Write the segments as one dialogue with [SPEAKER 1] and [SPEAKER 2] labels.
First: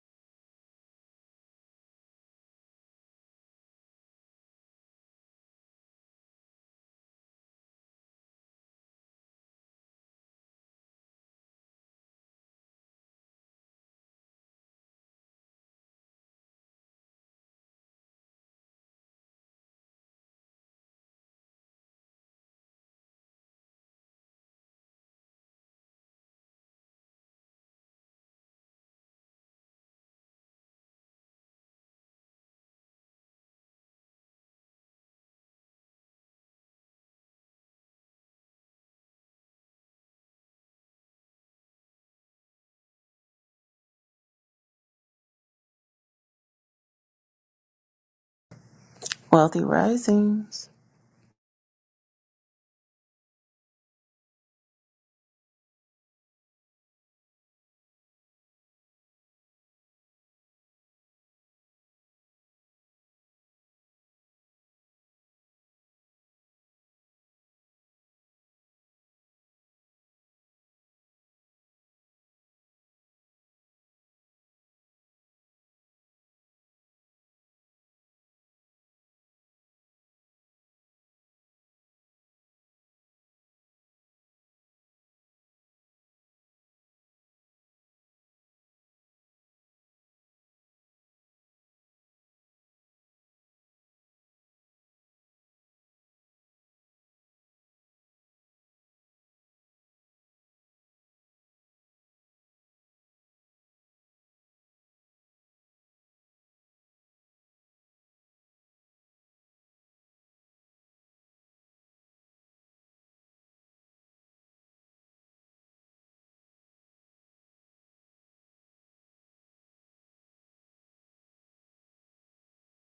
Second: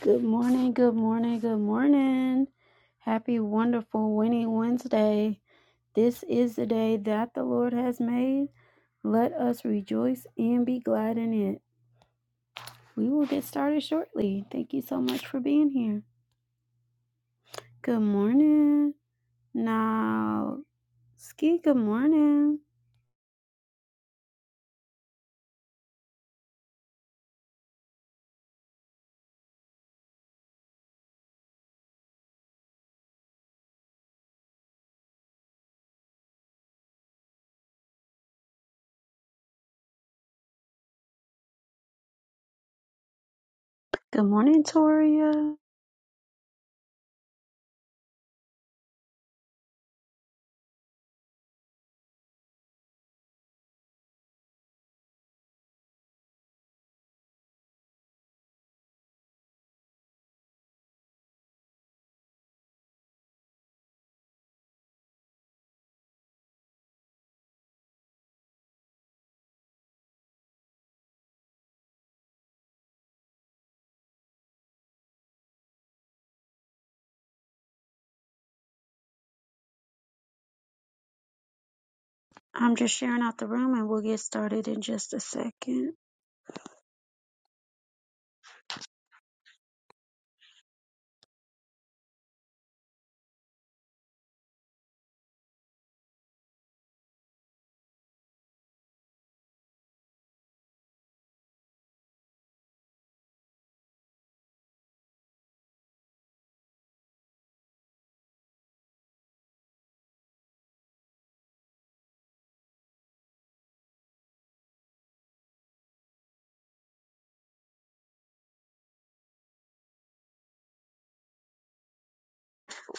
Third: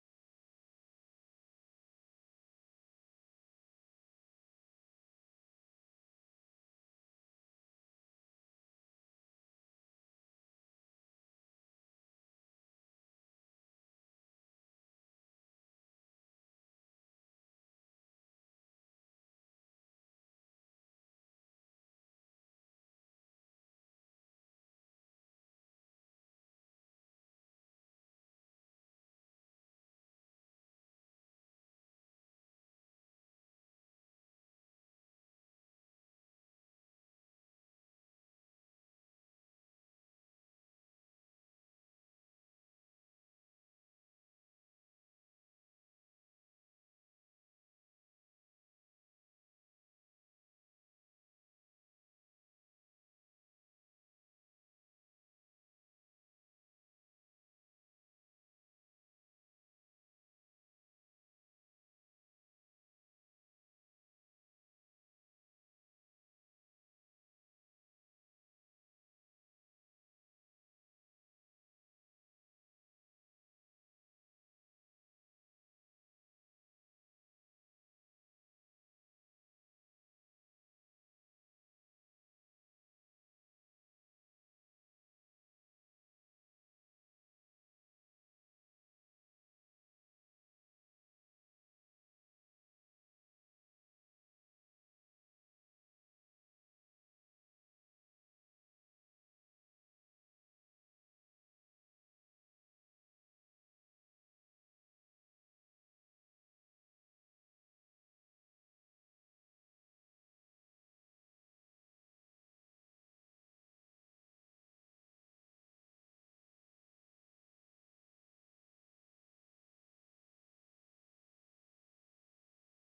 [SPEAKER 1] Good morning, good morning, good morning. Happy, wonderful, winning Wednesday. This is the day that the Lord has made. Let us rejoice and be glad in it. We will get started shortly. Thank you so much for being here. Good morning. Now, Ski, good morning. Good morning, Toria.
[SPEAKER 2] Wealthy Risings.
[SPEAKER 1] I'm just sharing out the room and we'll get started in just a second.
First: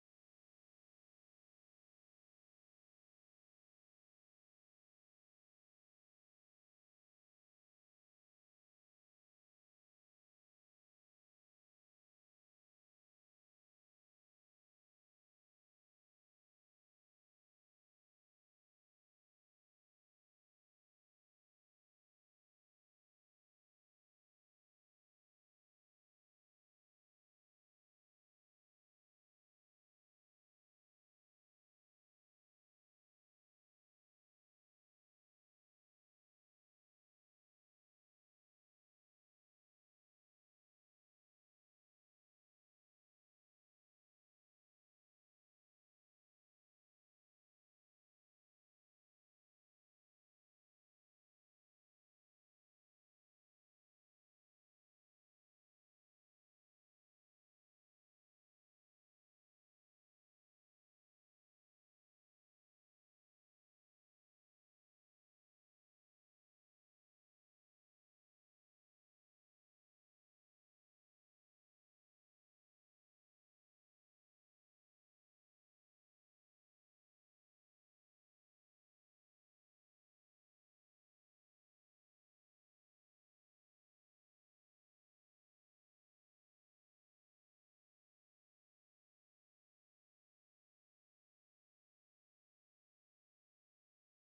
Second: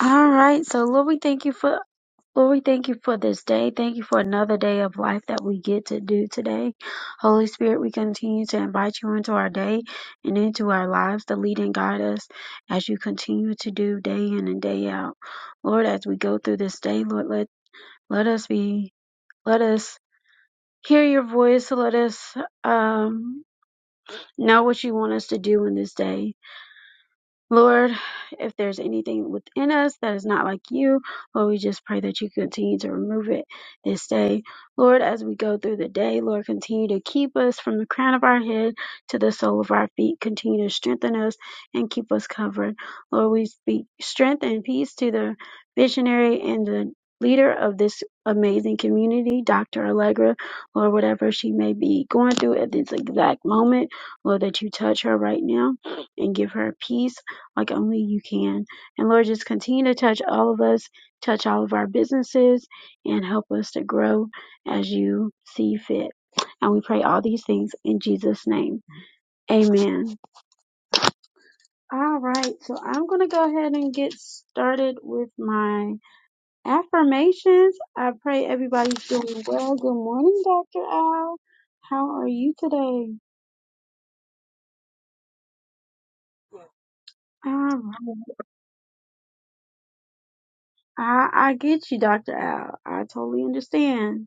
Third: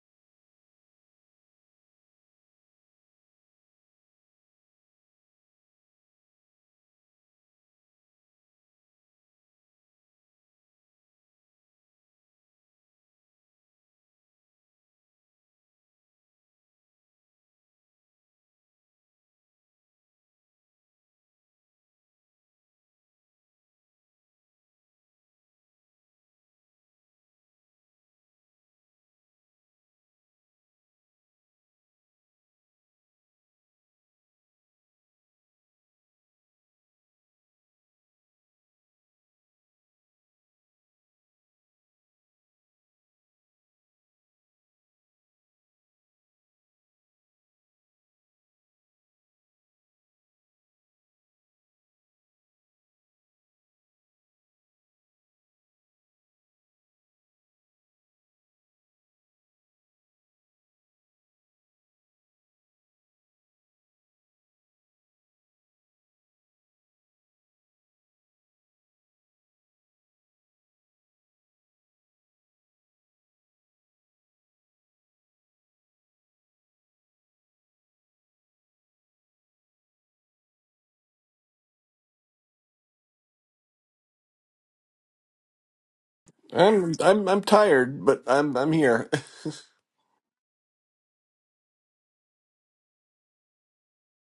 [SPEAKER 1] All right. So, Lord, we thank you for Lord, we thank you for this day. Thank you for another day of life that we get to do today. Holy Spirit, we continue to invite you into our day and into our lives to lead and guide us as you continue to do day in and day out. Lord, as we go through this day, Lord, let, let us be, let us hear your voice. Let us um, know what you want us to do in this day. Lord, if there's anything within us that is not like you, Lord, we just pray that you continue to remove it this day. Lord, as we go through the day, Lord, continue to keep us from the crown of our head to the sole of our feet. Continue to strengthen us and keep us covered. Lord, we speak strength and peace to the visionary and the leader of this amazing community, Dr. Allegra, Lord, whatever she may be going through at this exact moment, Lord, that you touch her right now and give her peace like only you can. And Lord, just continue to touch all of us, touch all of our businesses, and help us to grow as you see fit. And we pray all these things in Jesus' name. Amen. All right, so I'm going to go ahead and get started with my affirmations. I pray everybody's doing well. Good morning, Dr. Al. How are you today?
[SPEAKER 3] I'm I'm I'm
[SPEAKER 1] All
[SPEAKER 3] tired,
[SPEAKER 1] right.
[SPEAKER 3] but I'm I'm here.
[SPEAKER 1] I, I get you, Dr. Al. I totally understand.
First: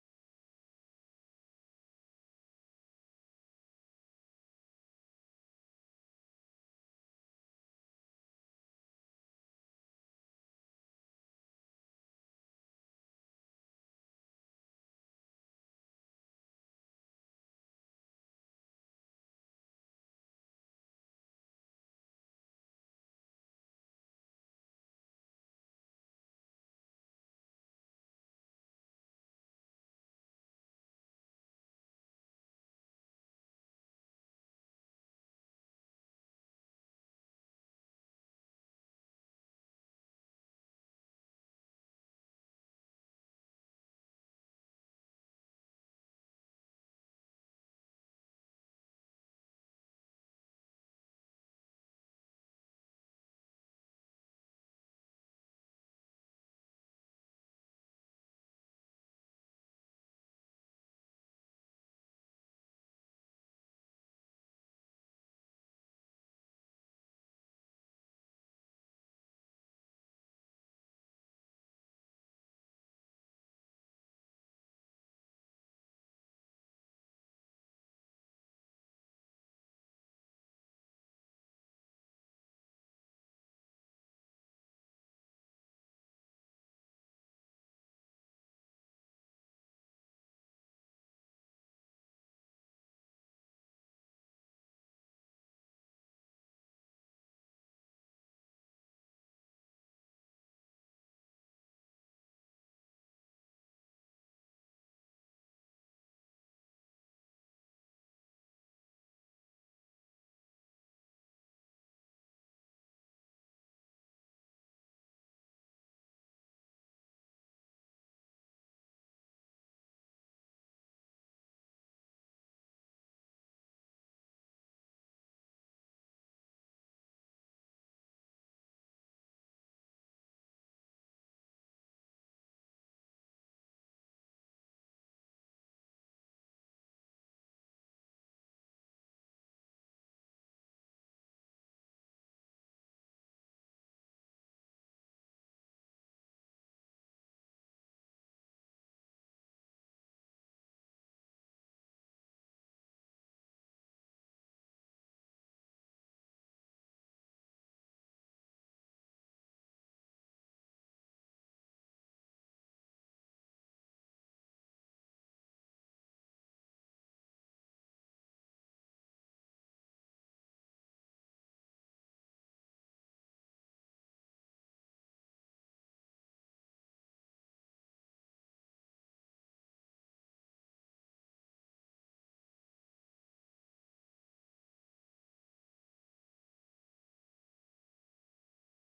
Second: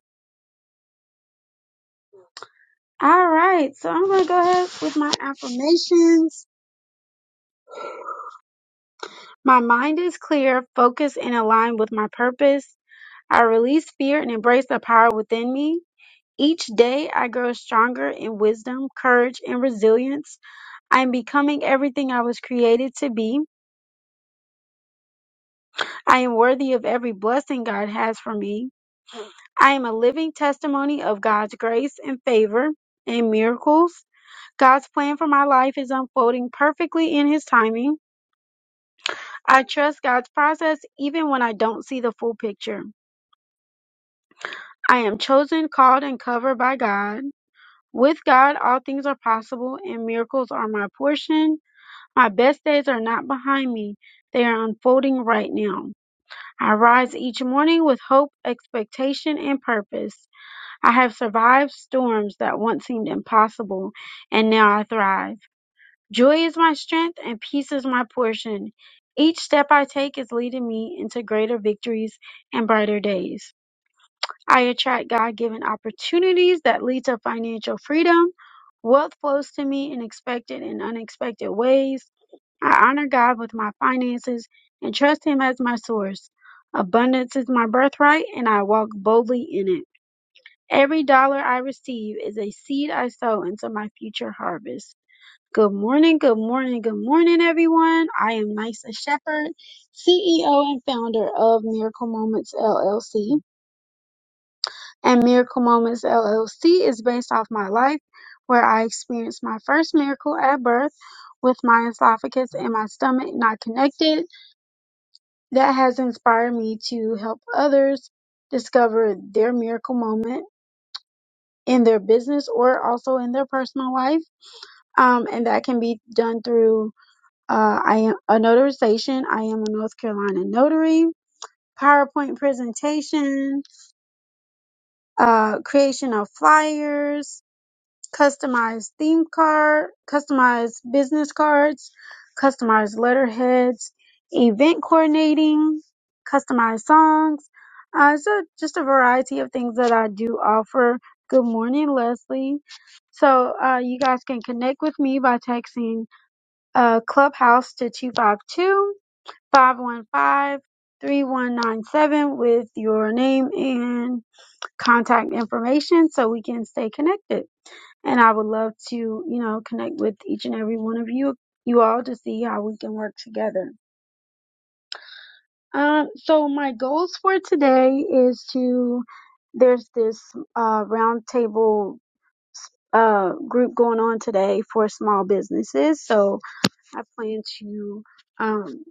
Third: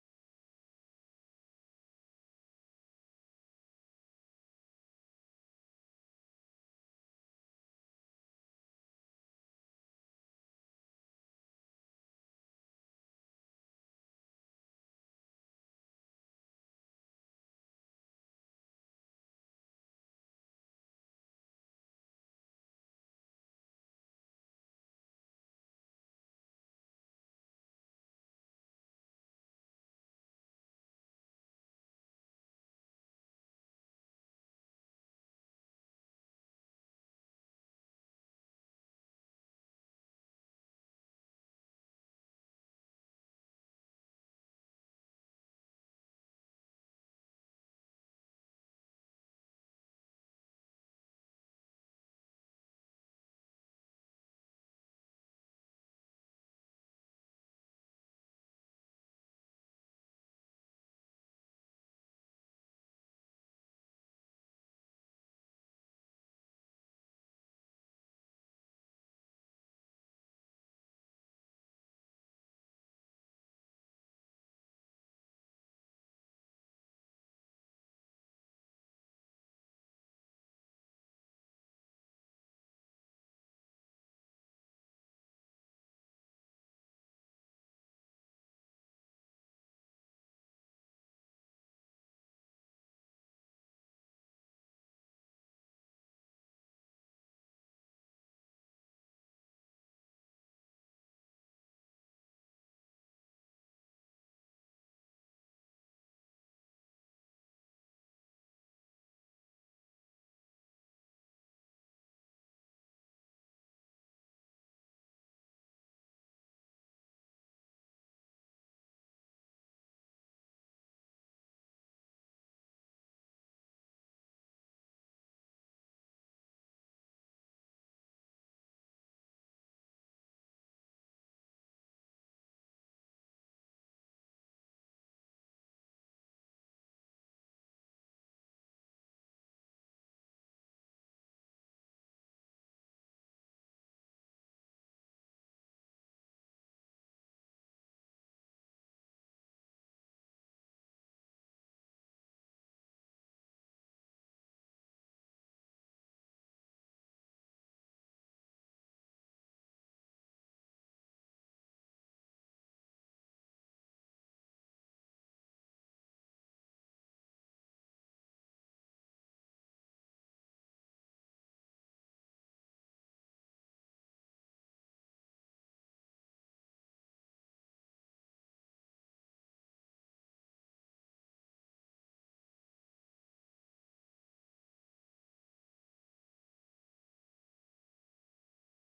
[SPEAKER 1] All right, so I'm going to go ahead with my affirmations. My mind is clear, focused, and aligned with my purpose. I release fear and embrace the power within me. Each day, I grow stronger in wisdom, courage, and resilience. I am becoming everything I was created to be. I am worthy of every blessing God has for me. I am a living testimony of God's grace and favor and miracles. God's plan for my life is unfolding perfectly in His timing. I trust God's process even when I don't see the full picture. I am chosen, called, and covered by God. With God, all things are possible and miracles are my portion. My best days are not behind me, they are unfolding right now. I rise each morning with hope, expectation, and purpose. I have survived storms that once seemed impossible, and now I thrive. Joy is my strength and peace is my portion. Each step I take is leading me into greater victories and brighter days. I attract God given opportunities that lead to financial freedom. Wealth flows to me in expected and unexpected ways. I honor God with my finances and trust Him as my source. Abundance is my birthright and I walk boldly in it. Every dollar I receive is a seed I sow into my future harvest. Good morning, good morning, good morning, everyone. I am Nysa Shepherd, CEO and founder of Miracle Moments LLC. And Miracle Moments LLC is based off my life, where I experienced my first miracle at birth with my esophagus and my stomach not connected. That has inspired me to help others discover their miracle moment in their business or also in their personal life. Um, and that can be done through Uh, I am a notarization. I am a North Carolina notary. PowerPoint presentation, uh, creation of flyers, customized theme card, customized business cards, customized letterheads, event coordinating, customized songs. Uh, so just a variety of things that I do offer. Good morning, Leslie. So uh, you guys can connect with me by texting uh, Clubhouse to 252. Five one five three one nine seven with your name and contact information so we can stay connected. And I would love to, you know, connect with each and every one of you, you all to see how we can work together. Um, so my goals for today is to, there's this, uh, round table, uh, group going on today for small businesses. So, I plan to um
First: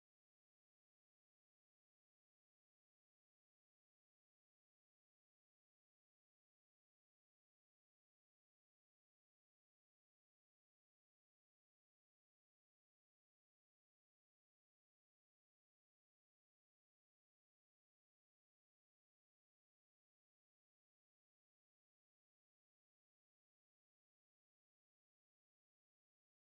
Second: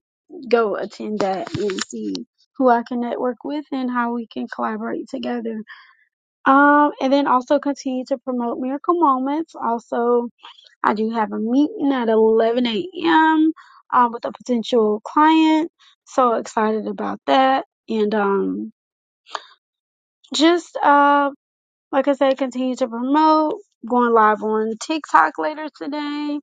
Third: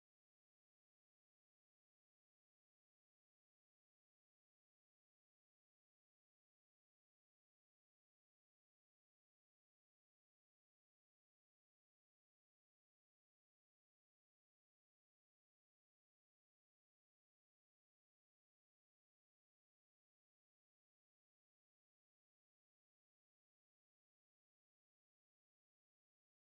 [SPEAKER 1] go attend that and see who I can network with and how we can collaborate together. Um, and then also continue to promote Miracle Moments. Also, I do have a meeting at 11 a.m. Um, with a potential client. So excited about that. And um, just uh, like I said, continue to promote. Going live on TikTok later today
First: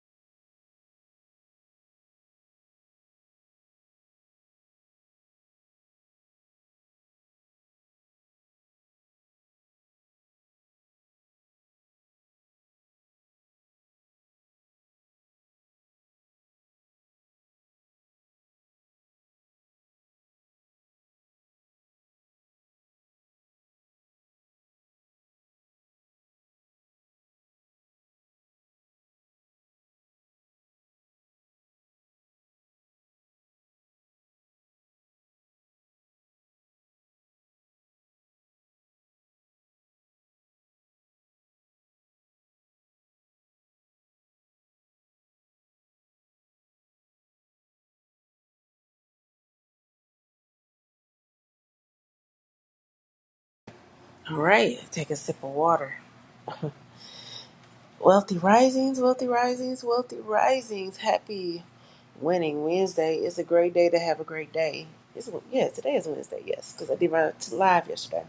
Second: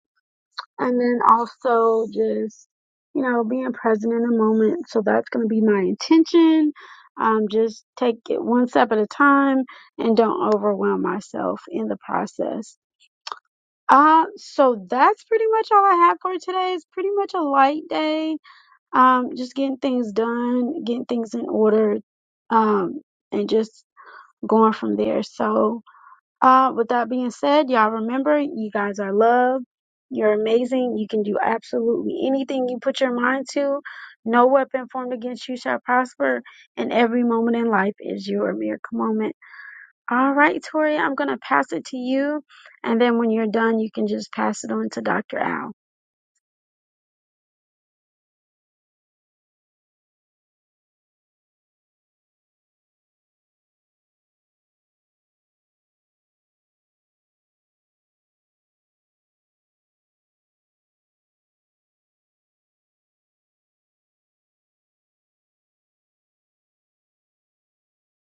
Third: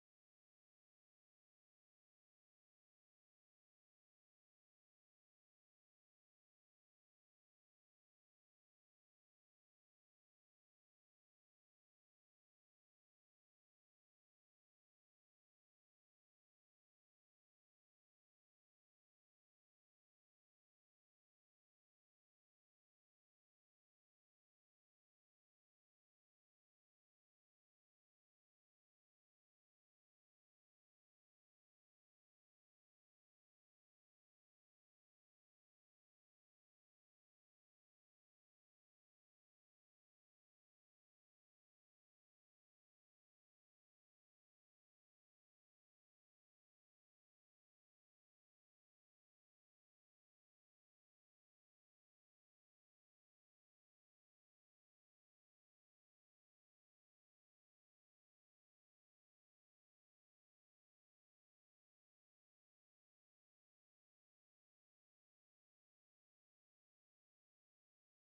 [SPEAKER 1] and then also just you know being present in the moment so that's going to be my intention um, just take it one step at a time and don't overwhelm myself in the process uh, so that's pretty much all i have for today it's pretty much a light day um, just getting things done getting things in order um, and just going from there so uh, with that being said, y'all remember you guys are loved. You're amazing. You can do absolutely anything you put your mind to. No weapon formed against you shall prosper, and every moment in life is your miracle moment. All right, Tori, I'm going to pass it to you. And then when you're done, you can just pass it on to Dr. Al.
[SPEAKER 2] All right, take a sip of water. Wealthy Risings, Wealthy Risings, Wealthy Risings. Happy Winning Wednesday. It's a great day to have a great day. It's, yeah, today is Wednesday, yes, because I did my t- live yesterday.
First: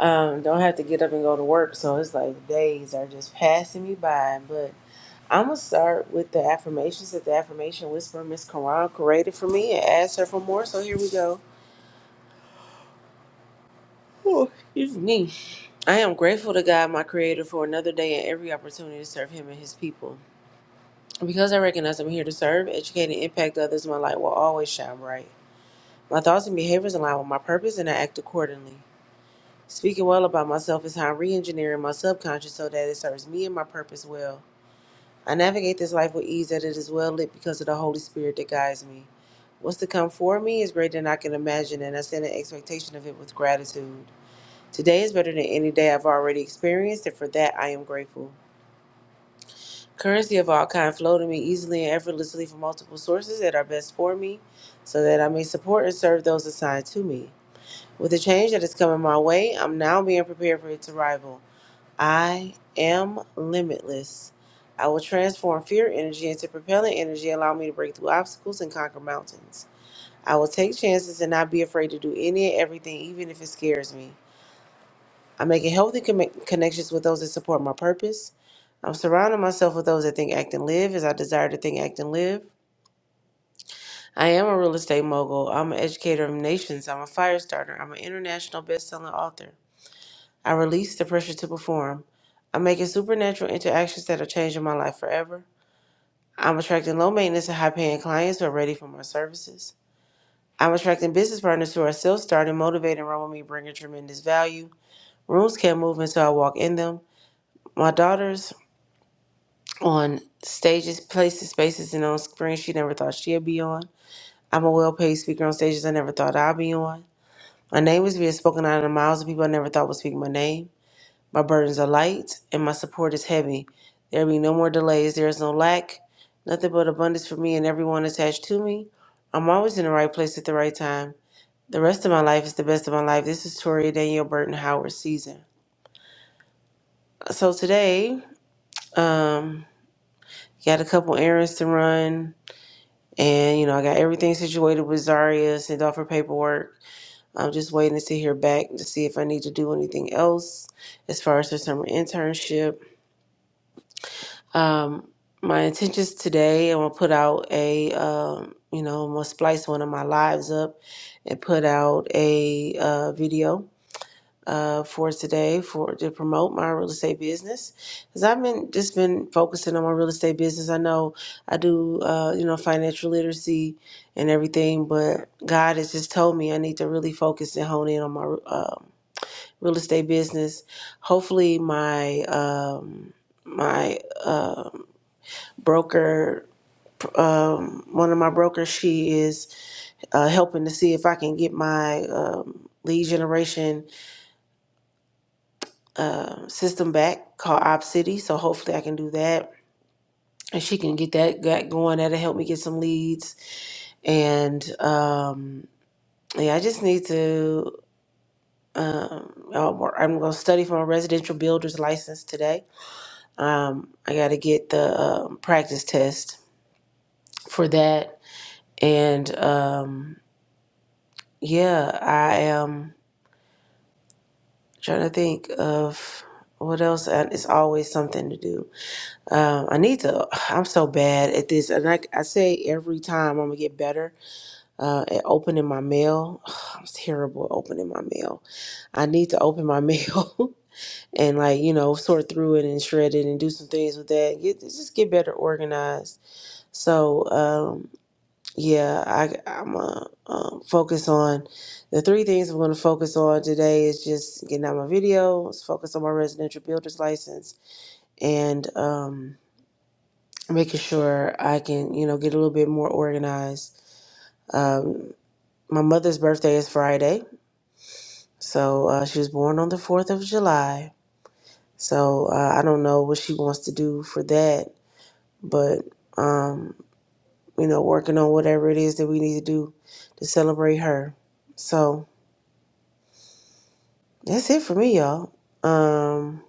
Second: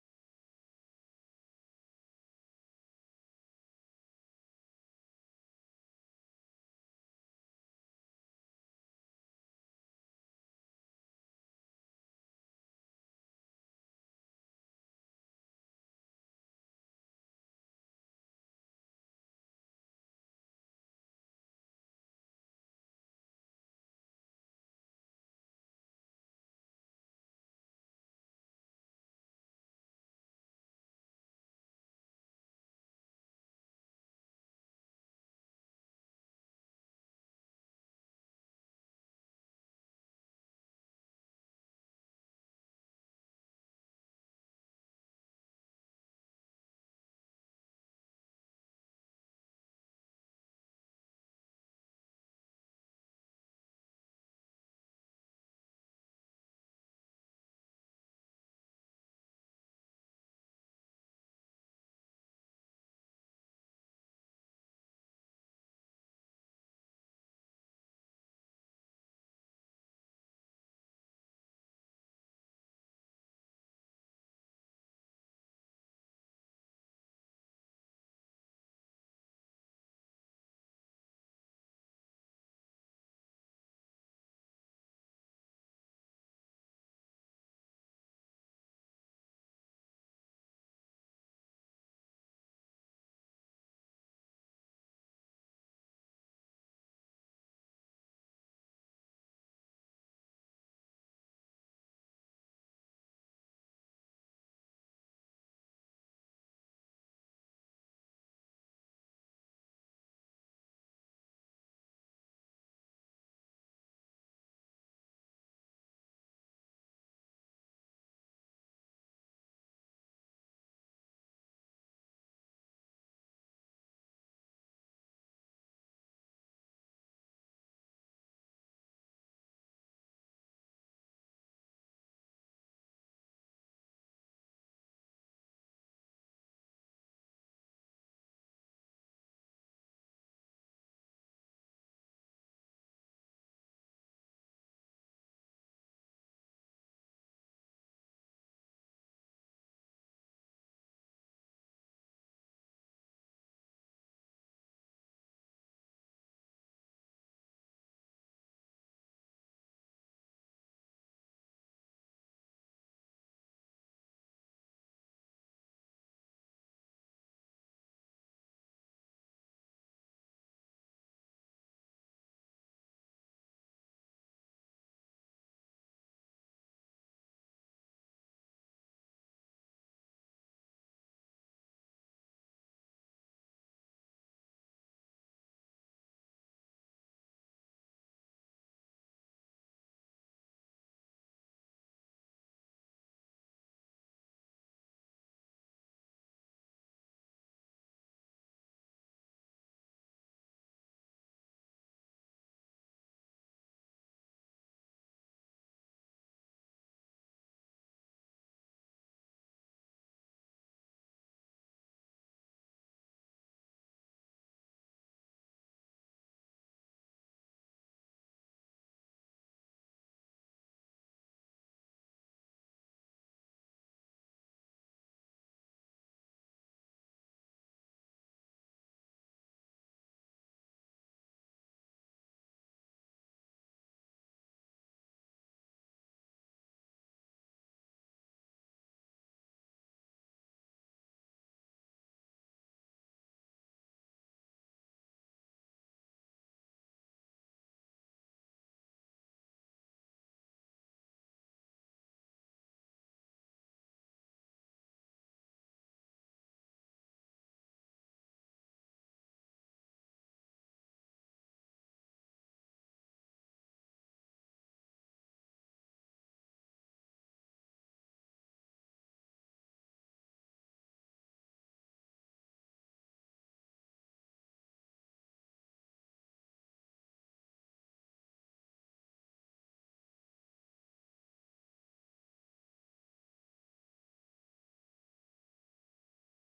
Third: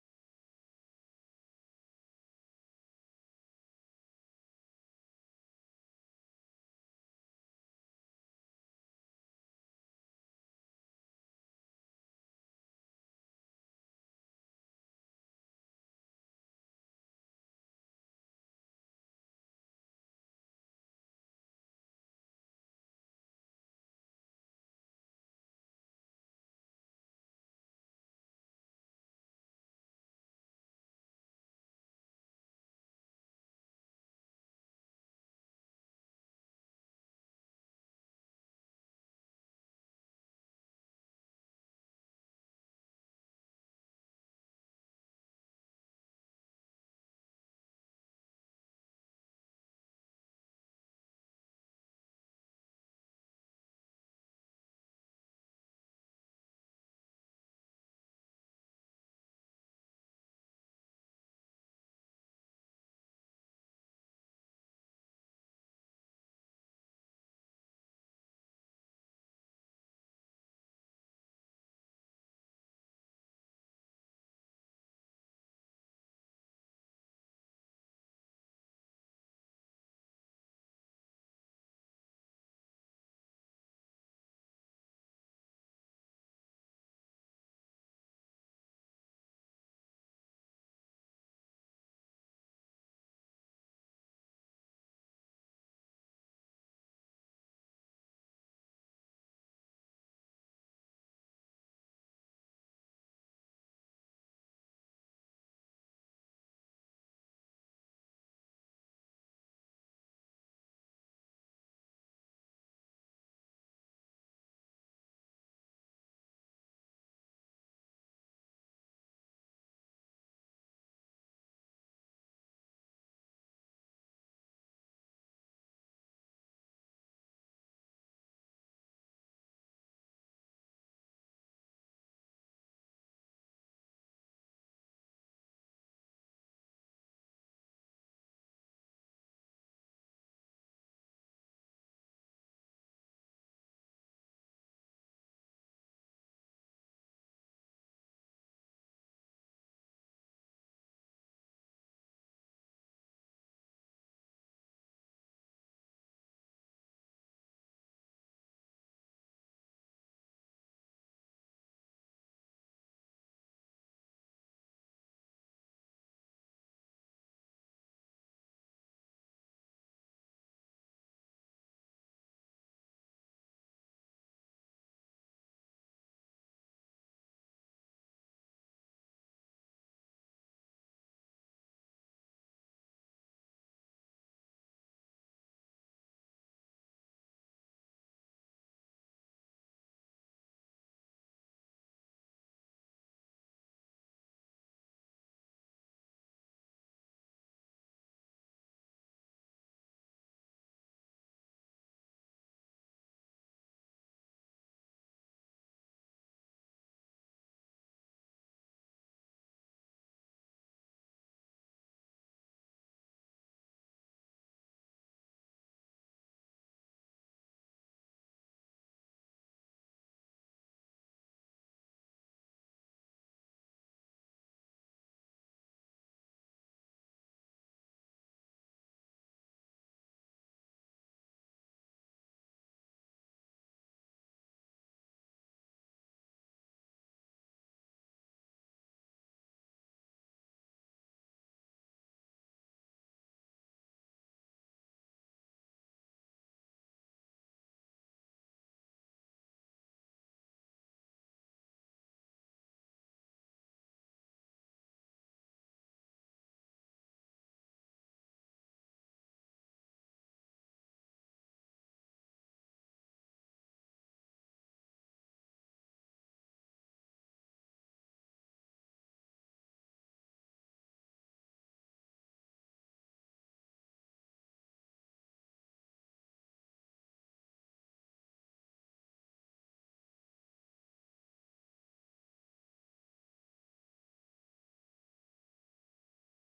[SPEAKER 2] Um, don't have to get up and go to work, so it's like days are just passing me by. But I'm going to start with the affirmations that the affirmation whisperer, Miss Karan, created for me and asked her for more. So here we go. Whew, excuse me. I am grateful to God, my Creator, for another day and every opportunity to serve Him and His people. Because I recognize I'm here to serve, educate, and impact others, my light will always shine bright. My thoughts and behaviors align with my purpose, and I act accordingly. Speaking well about myself is how I'm re engineering my subconscious so that it serves me and my purpose well. I navigate this life with ease, that it is well lit because of the Holy Spirit that guides me. What's to come for me is greater than I can imagine, and I stand in expectation of it with gratitude. Today is better than any day I've already experienced, and for that I am grateful. Currency of all kind flow to me easily and effortlessly from multiple sources that are best for me, so that I may support and serve those assigned to me. With the change that is coming my way, I'm now being prepared for its arrival. I am limitless. I will transform fear energy into propellant energy, allow me to break through obstacles and conquer mountains. I will take chances and not be afraid to do any and everything, even if it scares me. I'm making healthy commi- connections with those that support my purpose. I'm surrounding myself with those that think, act, and live as I desire to think, act, and live. I am a real estate mogul. I'm an educator of nations. I'm a fire starter. I'm an international best-selling author. I release the pressure to perform. I'm making supernatural interactions that are changing my life forever. I'm attracting low maintenance and high paying clients who are ready for my services. I'm attracting business partners who are self starting, motivated, and run with me, bringing tremendous value. Rooms can't move until I walk in them. My daughters on stages, places, spaces, and on screens she never thought she'd be on. I'm a well paid speaker on stages I never thought I'd be on. My name is being spoken out of the mouths of people I never thought would speak my name. My burdens are light and my support is heavy. There be no more delays, there is no lack, nothing but abundance for me and everyone attached to me. I'm always in the right place at the right time. The rest of my life is the best of my life. This is Toria Danielle Burton Howard season. So today, um, got a couple errands to run And, you know, I got everything situated with Zaria, sent off her paperwork. I'm just waiting to hear back to see if I need to do anything else as far as her summer internship. Um, my intentions today, I'm gonna put out a, um, you know, I'm gonna splice one of my lives up and put out a uh, video uh, for today for to promote my real estate business because I've been just been focusing on my real estate business. I know I do uh, you know financial literacy and everything, but God has just told me I need to really focus and hone in on my um, real estate business. Hopefully, my um, my um broker, um, one of my brokers, she is uh, helping to see if I can get my um, lead generation um, system back called Op City. So hopefully I can do that. And she can get that got going. That'll help me get some leads. And um, yeah, I just need to. Um, I'll work- I'm going to study for my residential builder's license today. Um, I got to get the um, practice test for that. And um, yeah, I am trying to think of what else. And It's always something to do. Um, I need to. I'm so bad at this, and like I say every time, I'm gonna get better uh, at opening my mail. I'm terrible at opening my mail. I need to open my mail and like you know sort through it and shred it and do some things with that. Get just get better organized. So um, yeah, I, I'm uh, um, focus on the three things I'm gonna focus on today is just getting out my videos, focus on my residential builder's license, and. Um, making sure I can, you know, get a little bit more organized. Um, my mother's birthday is Friday, so uh, she was born on the 4th of July. So uh, I don't know what she wants to do for that, but, um, you know, working on whatever it is that we need to do to celebrate her. So that's it for me, y'all. Um,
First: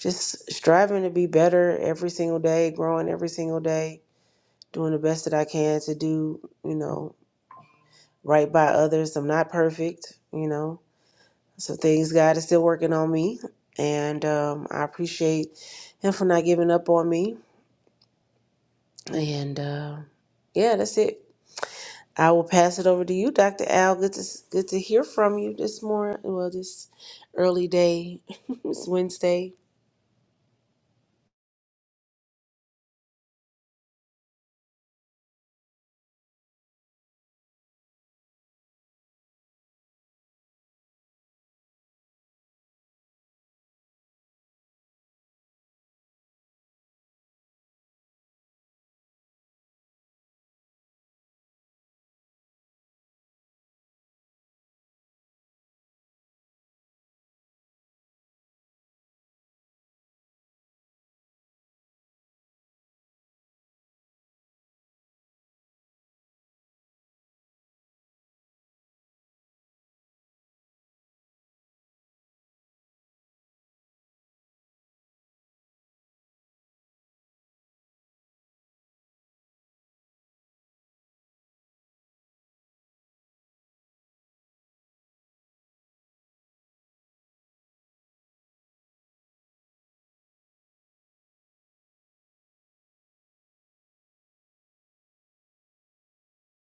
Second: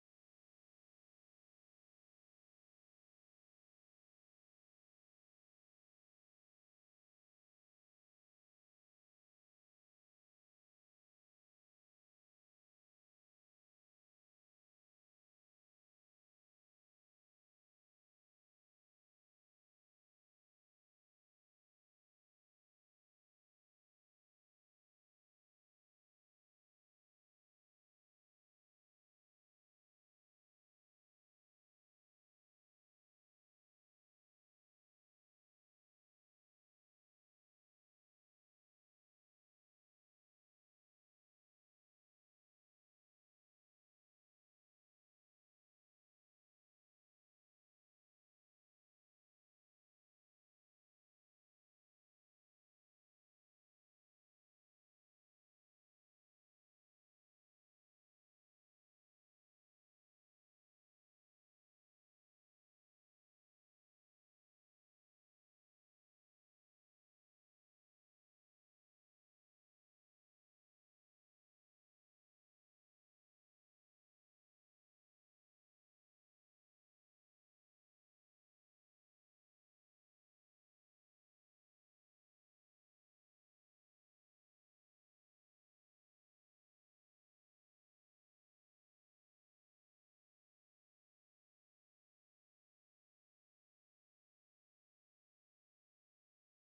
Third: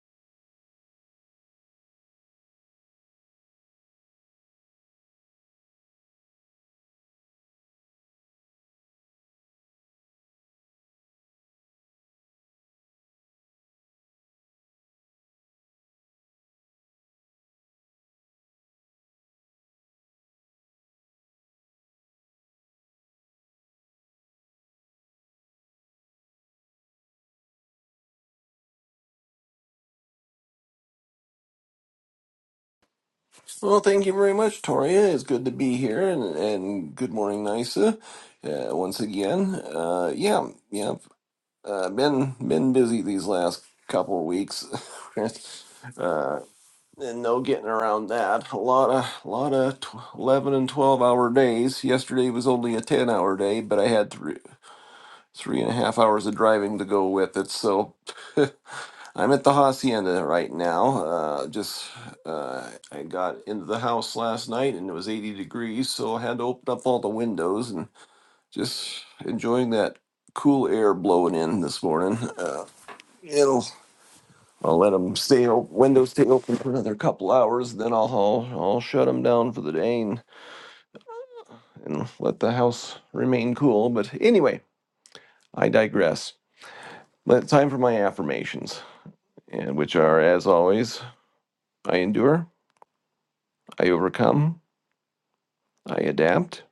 [SPEAKER 2] just striving to be better every single day, growing every single day, doing the best that I can to do, you know, right by others. I'm not perfect, you know. So things God is still working on me, and um, I appreciate Him for not giving up on me. And uh, yeah, that's it. I will pass it over to you, Dr. Al. Good to good to hear from you this morning. Well, this early day. it's Wednesday.
[SPEAKER 3] Well, thank you very much, Toria. It's good to be here, and and good morning, Nisa. Uh, once again, uh, yeah, yeah. Uh, been been busy these last couple of weeks, uh, and no getting around that. A lot of lot of tw- eleven and twelve hour days. Yesterday was only a ten hour day, but I had three three and a half hours of driving to go with it, so I'm at the hacienda right now. Uh, just uh, I got into the house last night and it was 80 degrees, so I had to open up all the windows and just enjoying that cool air blowing in this morning. Uh, it'll I'll let them stay open, windows stay open for another couple hours, then I'll I'll, I'll shut them down for the day and, and let the house remain cool. But anyway, I digress. But time for my affirmations, and which are as always, I endure, I overcome. I adapt.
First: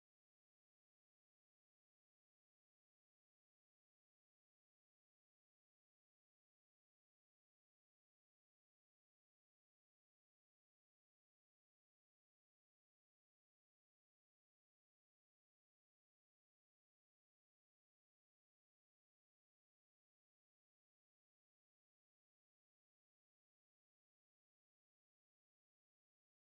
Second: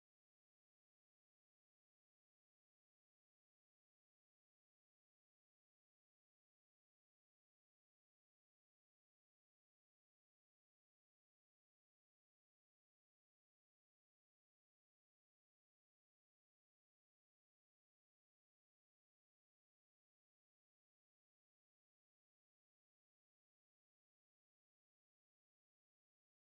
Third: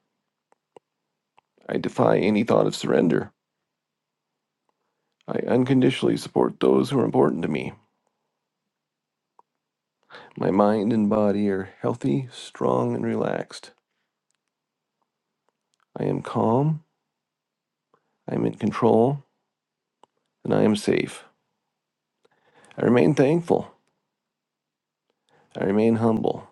[SPEAKER 3] I defy any thought of surrender. I unconditionally support those who are important to me. My mind and body are healthy, strong, and relaxed. I am calm, I am in control, and I am safe. I remain thankful. I remain humble.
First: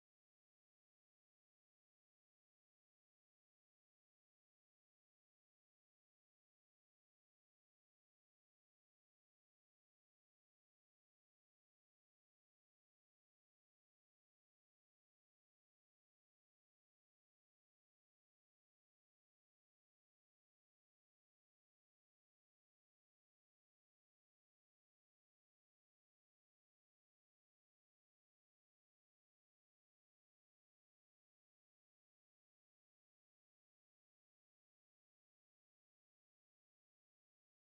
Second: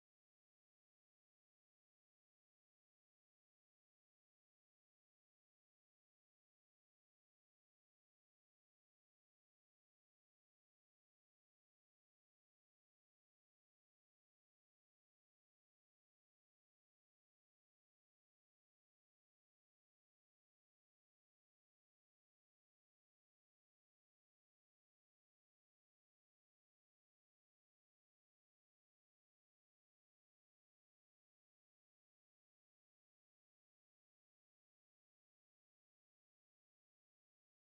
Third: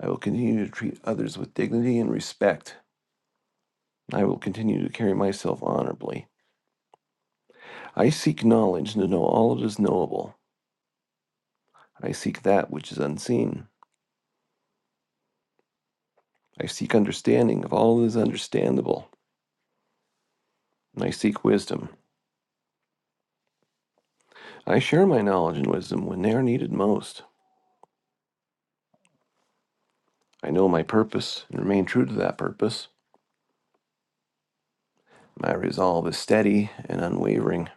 [SPEAKER 3] I will continue to treat others with dignity and respect. I will continue to carry myself honorably. I seek knowledge to know all that is knowable. I seek that which is unseen. I seek understanding of all that is understandable. And I seek wisdom. I share my knowledge and wisdom when they are needed most. I know my purpose and remain true to that purpose. My resolve is steady and unwavering,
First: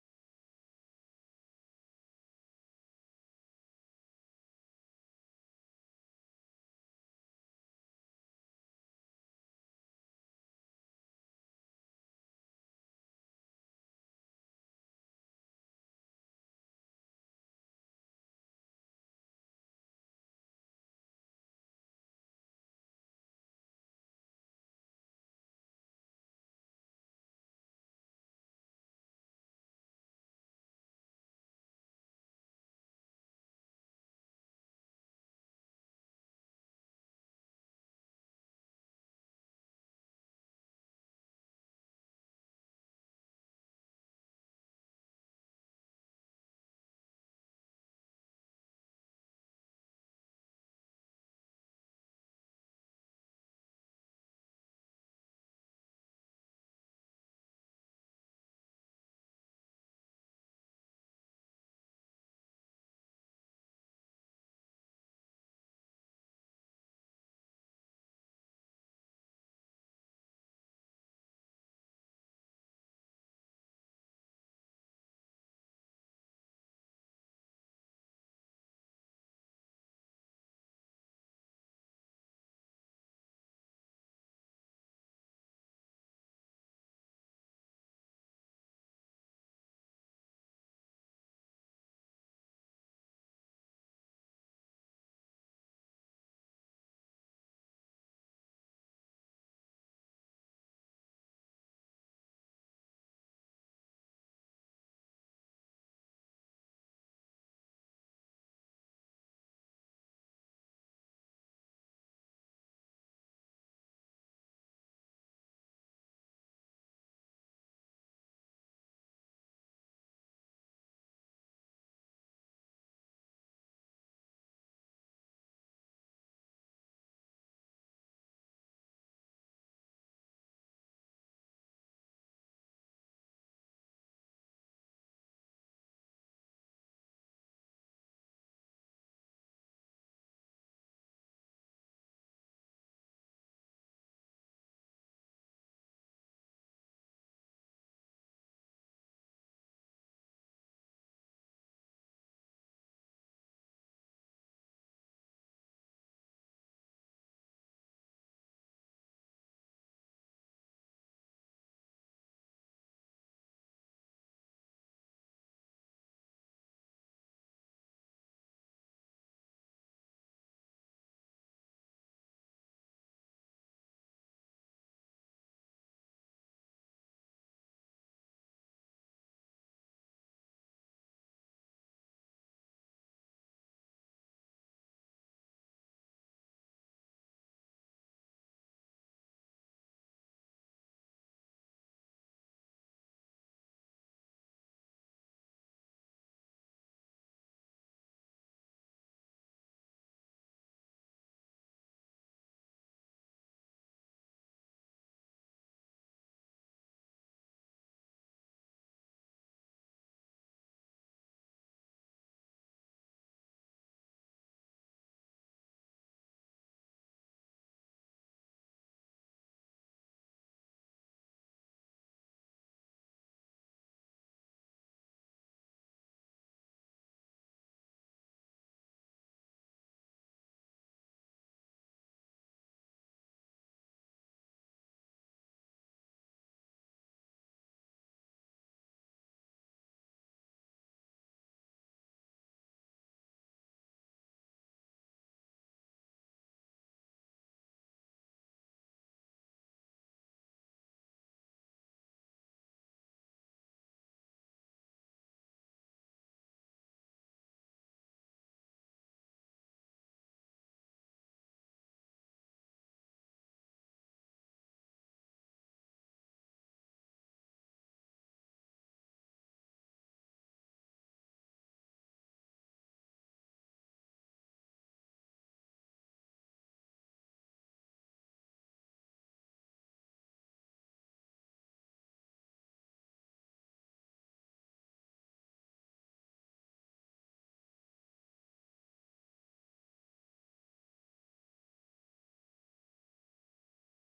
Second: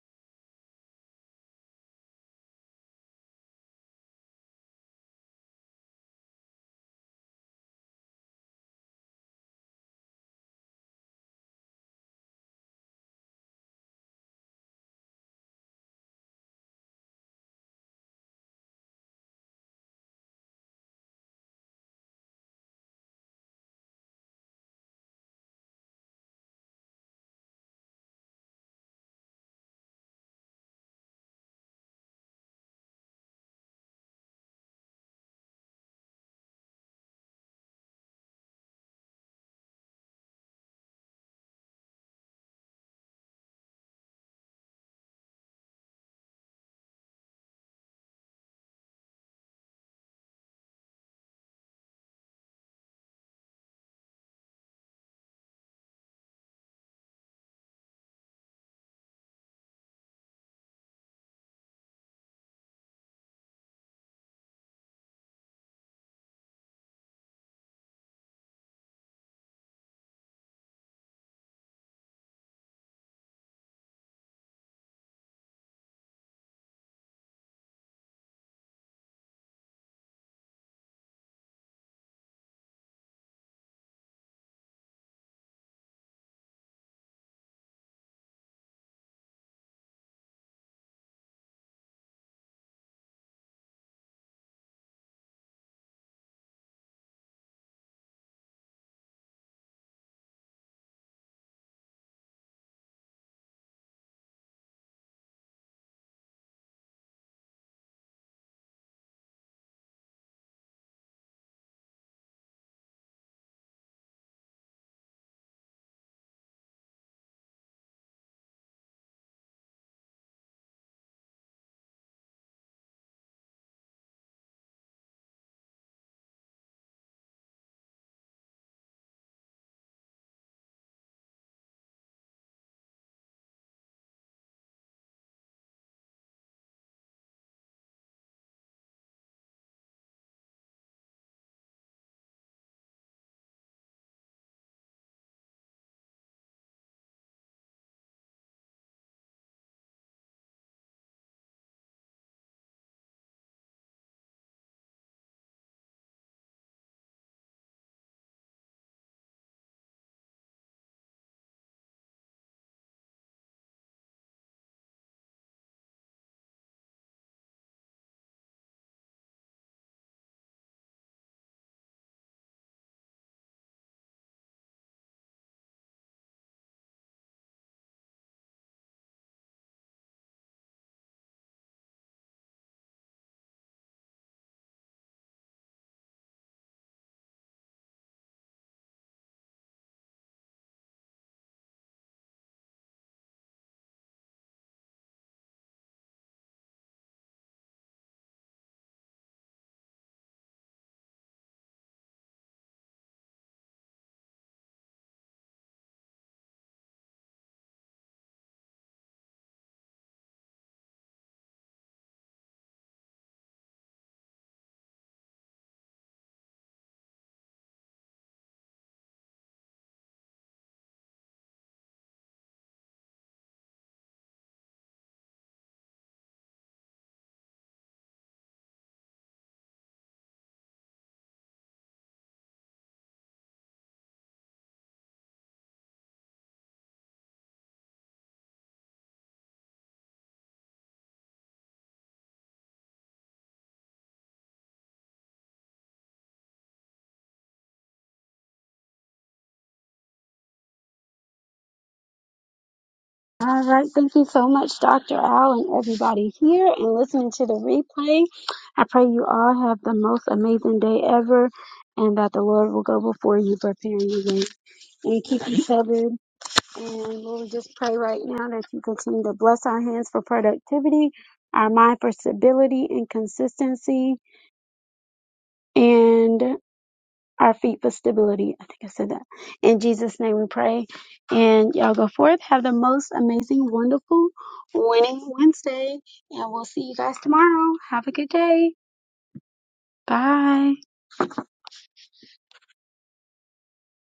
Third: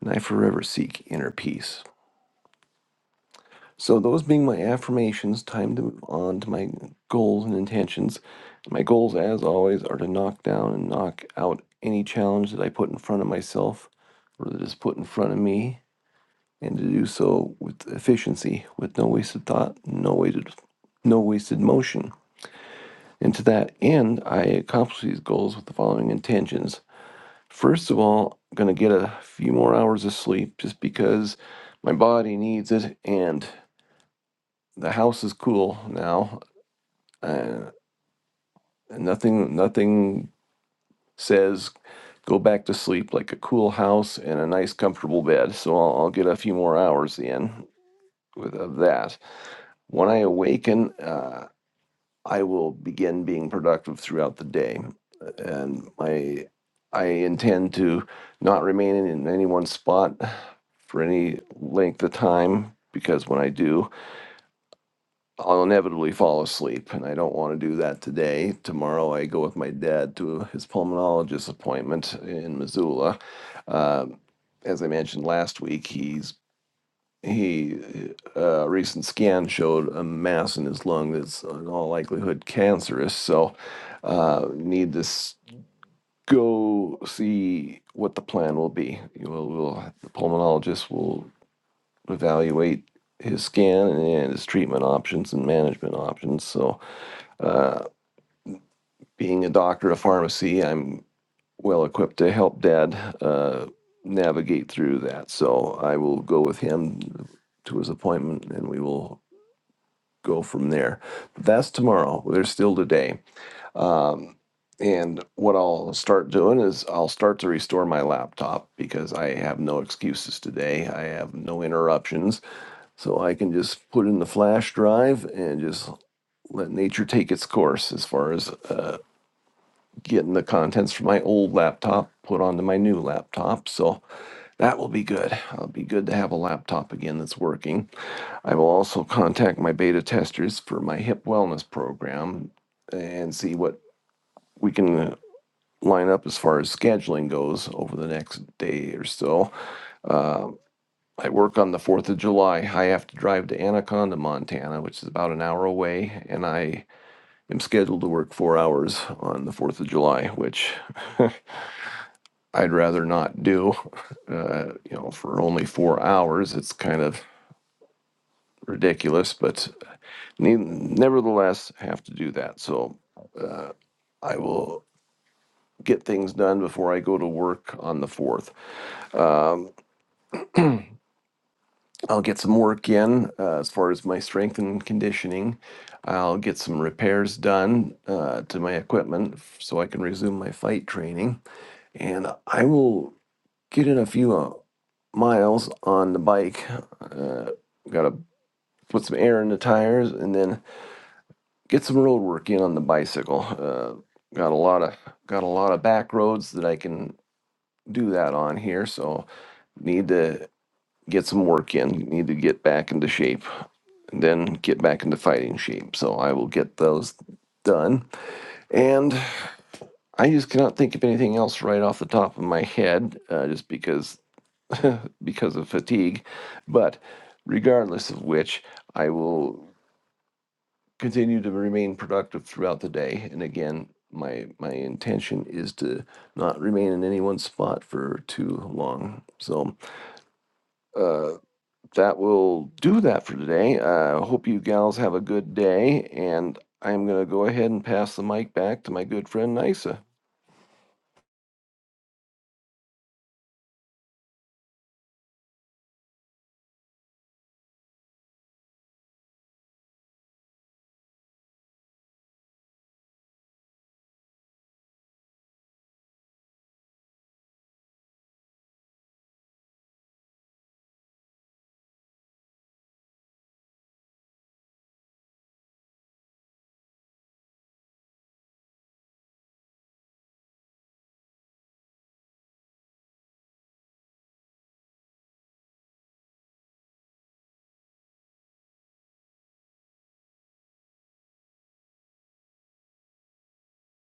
[SPEAKER 3] and I forever seek inner peace. So, those being my affirmations, time to move on to my goals and intentions. My goals, as always, are to knock down and knock out any challenge that I put in front of myself or that is put in front of me, and to do so with efficiency, with no wasted thought, no wasted, no wasted motion. And to that end, I accomplish these goals with the following intentions. First of all, I'm going to get a few more hours of sleep just because my body needs it and the house is cool now. Uh, nothing nothing says go back to sleep like a cool house and a nice comfortable bed. So I'll, I'll get a few more hours in with of that. When I awaken, uh, I will begin being productive throughout the day. And my, I intend to not remain in any one spot for any length of time because when I do, I'll inevitably fall asleep. And I don't want to do that today. Tomorrow, I go with my dad to his pulmonologist appointment in Missoula. Uh, as I mentioned last week, he's he uh, recent scan showed a mass in his lung that's in all likelihood cancerous. So uh, need to go see what the plan will be. We'll, we'll the pulmonologist will evaluate his scan and his treatment options and management options. So being a doctor of pharmacy, I'm well equipped to help Dad. Uh, navigate through that so i will go with him to his appointment and we will go from there. But that's tomorrow. There's still today. Um, and what I'll start doing is I'll start to restore my laptop because I have no excuses today. I have no interruptions. So I can just put in the flash drive and just let nature take its course as far as uh, getting the contents from my old laptop put onto my new laptop. So that will be good. It'll be good to have a laptop again that's working. I will also contact my beta testers for my hip wellness program and see what we can uh, line up as far as scheduling goes over the next day or so. Uh, I work on the 4th of July. I have to drive to Anaconda, Montana, which is about an hour away, and I am scheduled to work four hours on the 4th of July, which I'd rather not do. Uh, you know, for only four hours, it's kind of ridiculous, but nevertheless have to do that. So I will get things done before I go to work on the 4th. Um, I'll get some work in uh, as far as my strength and conditioning. I'll get some repairs done uh, to my equipment f- so I can resume my fight training. And I will get in a few uh, miles on the bike. Uh, Got to put some air in the tires and then get some road work in on the bicycle. Uh, got a lot of got a lot of back roads that I can do that on here. So need to get some work in, need to get back into shape, and then get back into fighting shape. So I will get those done. And I just cannot think of anything else right off the top of my head, uh, just because because of fatigue. But regardless of which, I will continue to remain productive throughout the day. And again, my my intention is to not remain in any one spot for too long. So uh, that will do that for today. I Uh, hope you gals have a good day, and I'm going to go ahead and pass the mic back to my good friend Nisa.
[SPEAKER 1] All right. Thank you so much, Dr. Al, and everybody here and listening to the replay. I pray you all have the most amazing day ever and that the Lord will go before you, preparing the way and keep you covered. And Lord, we just pray right now that you continue to bless our hands for productivity, our mind for stability and consistency. and our feet for stability. I think I said that. In Jesus' name we pray. And y'all go forth. Have the most amazing, wonderful, winning Wednesday. And we'll see you guys tomorrow. Have a good day. Bye.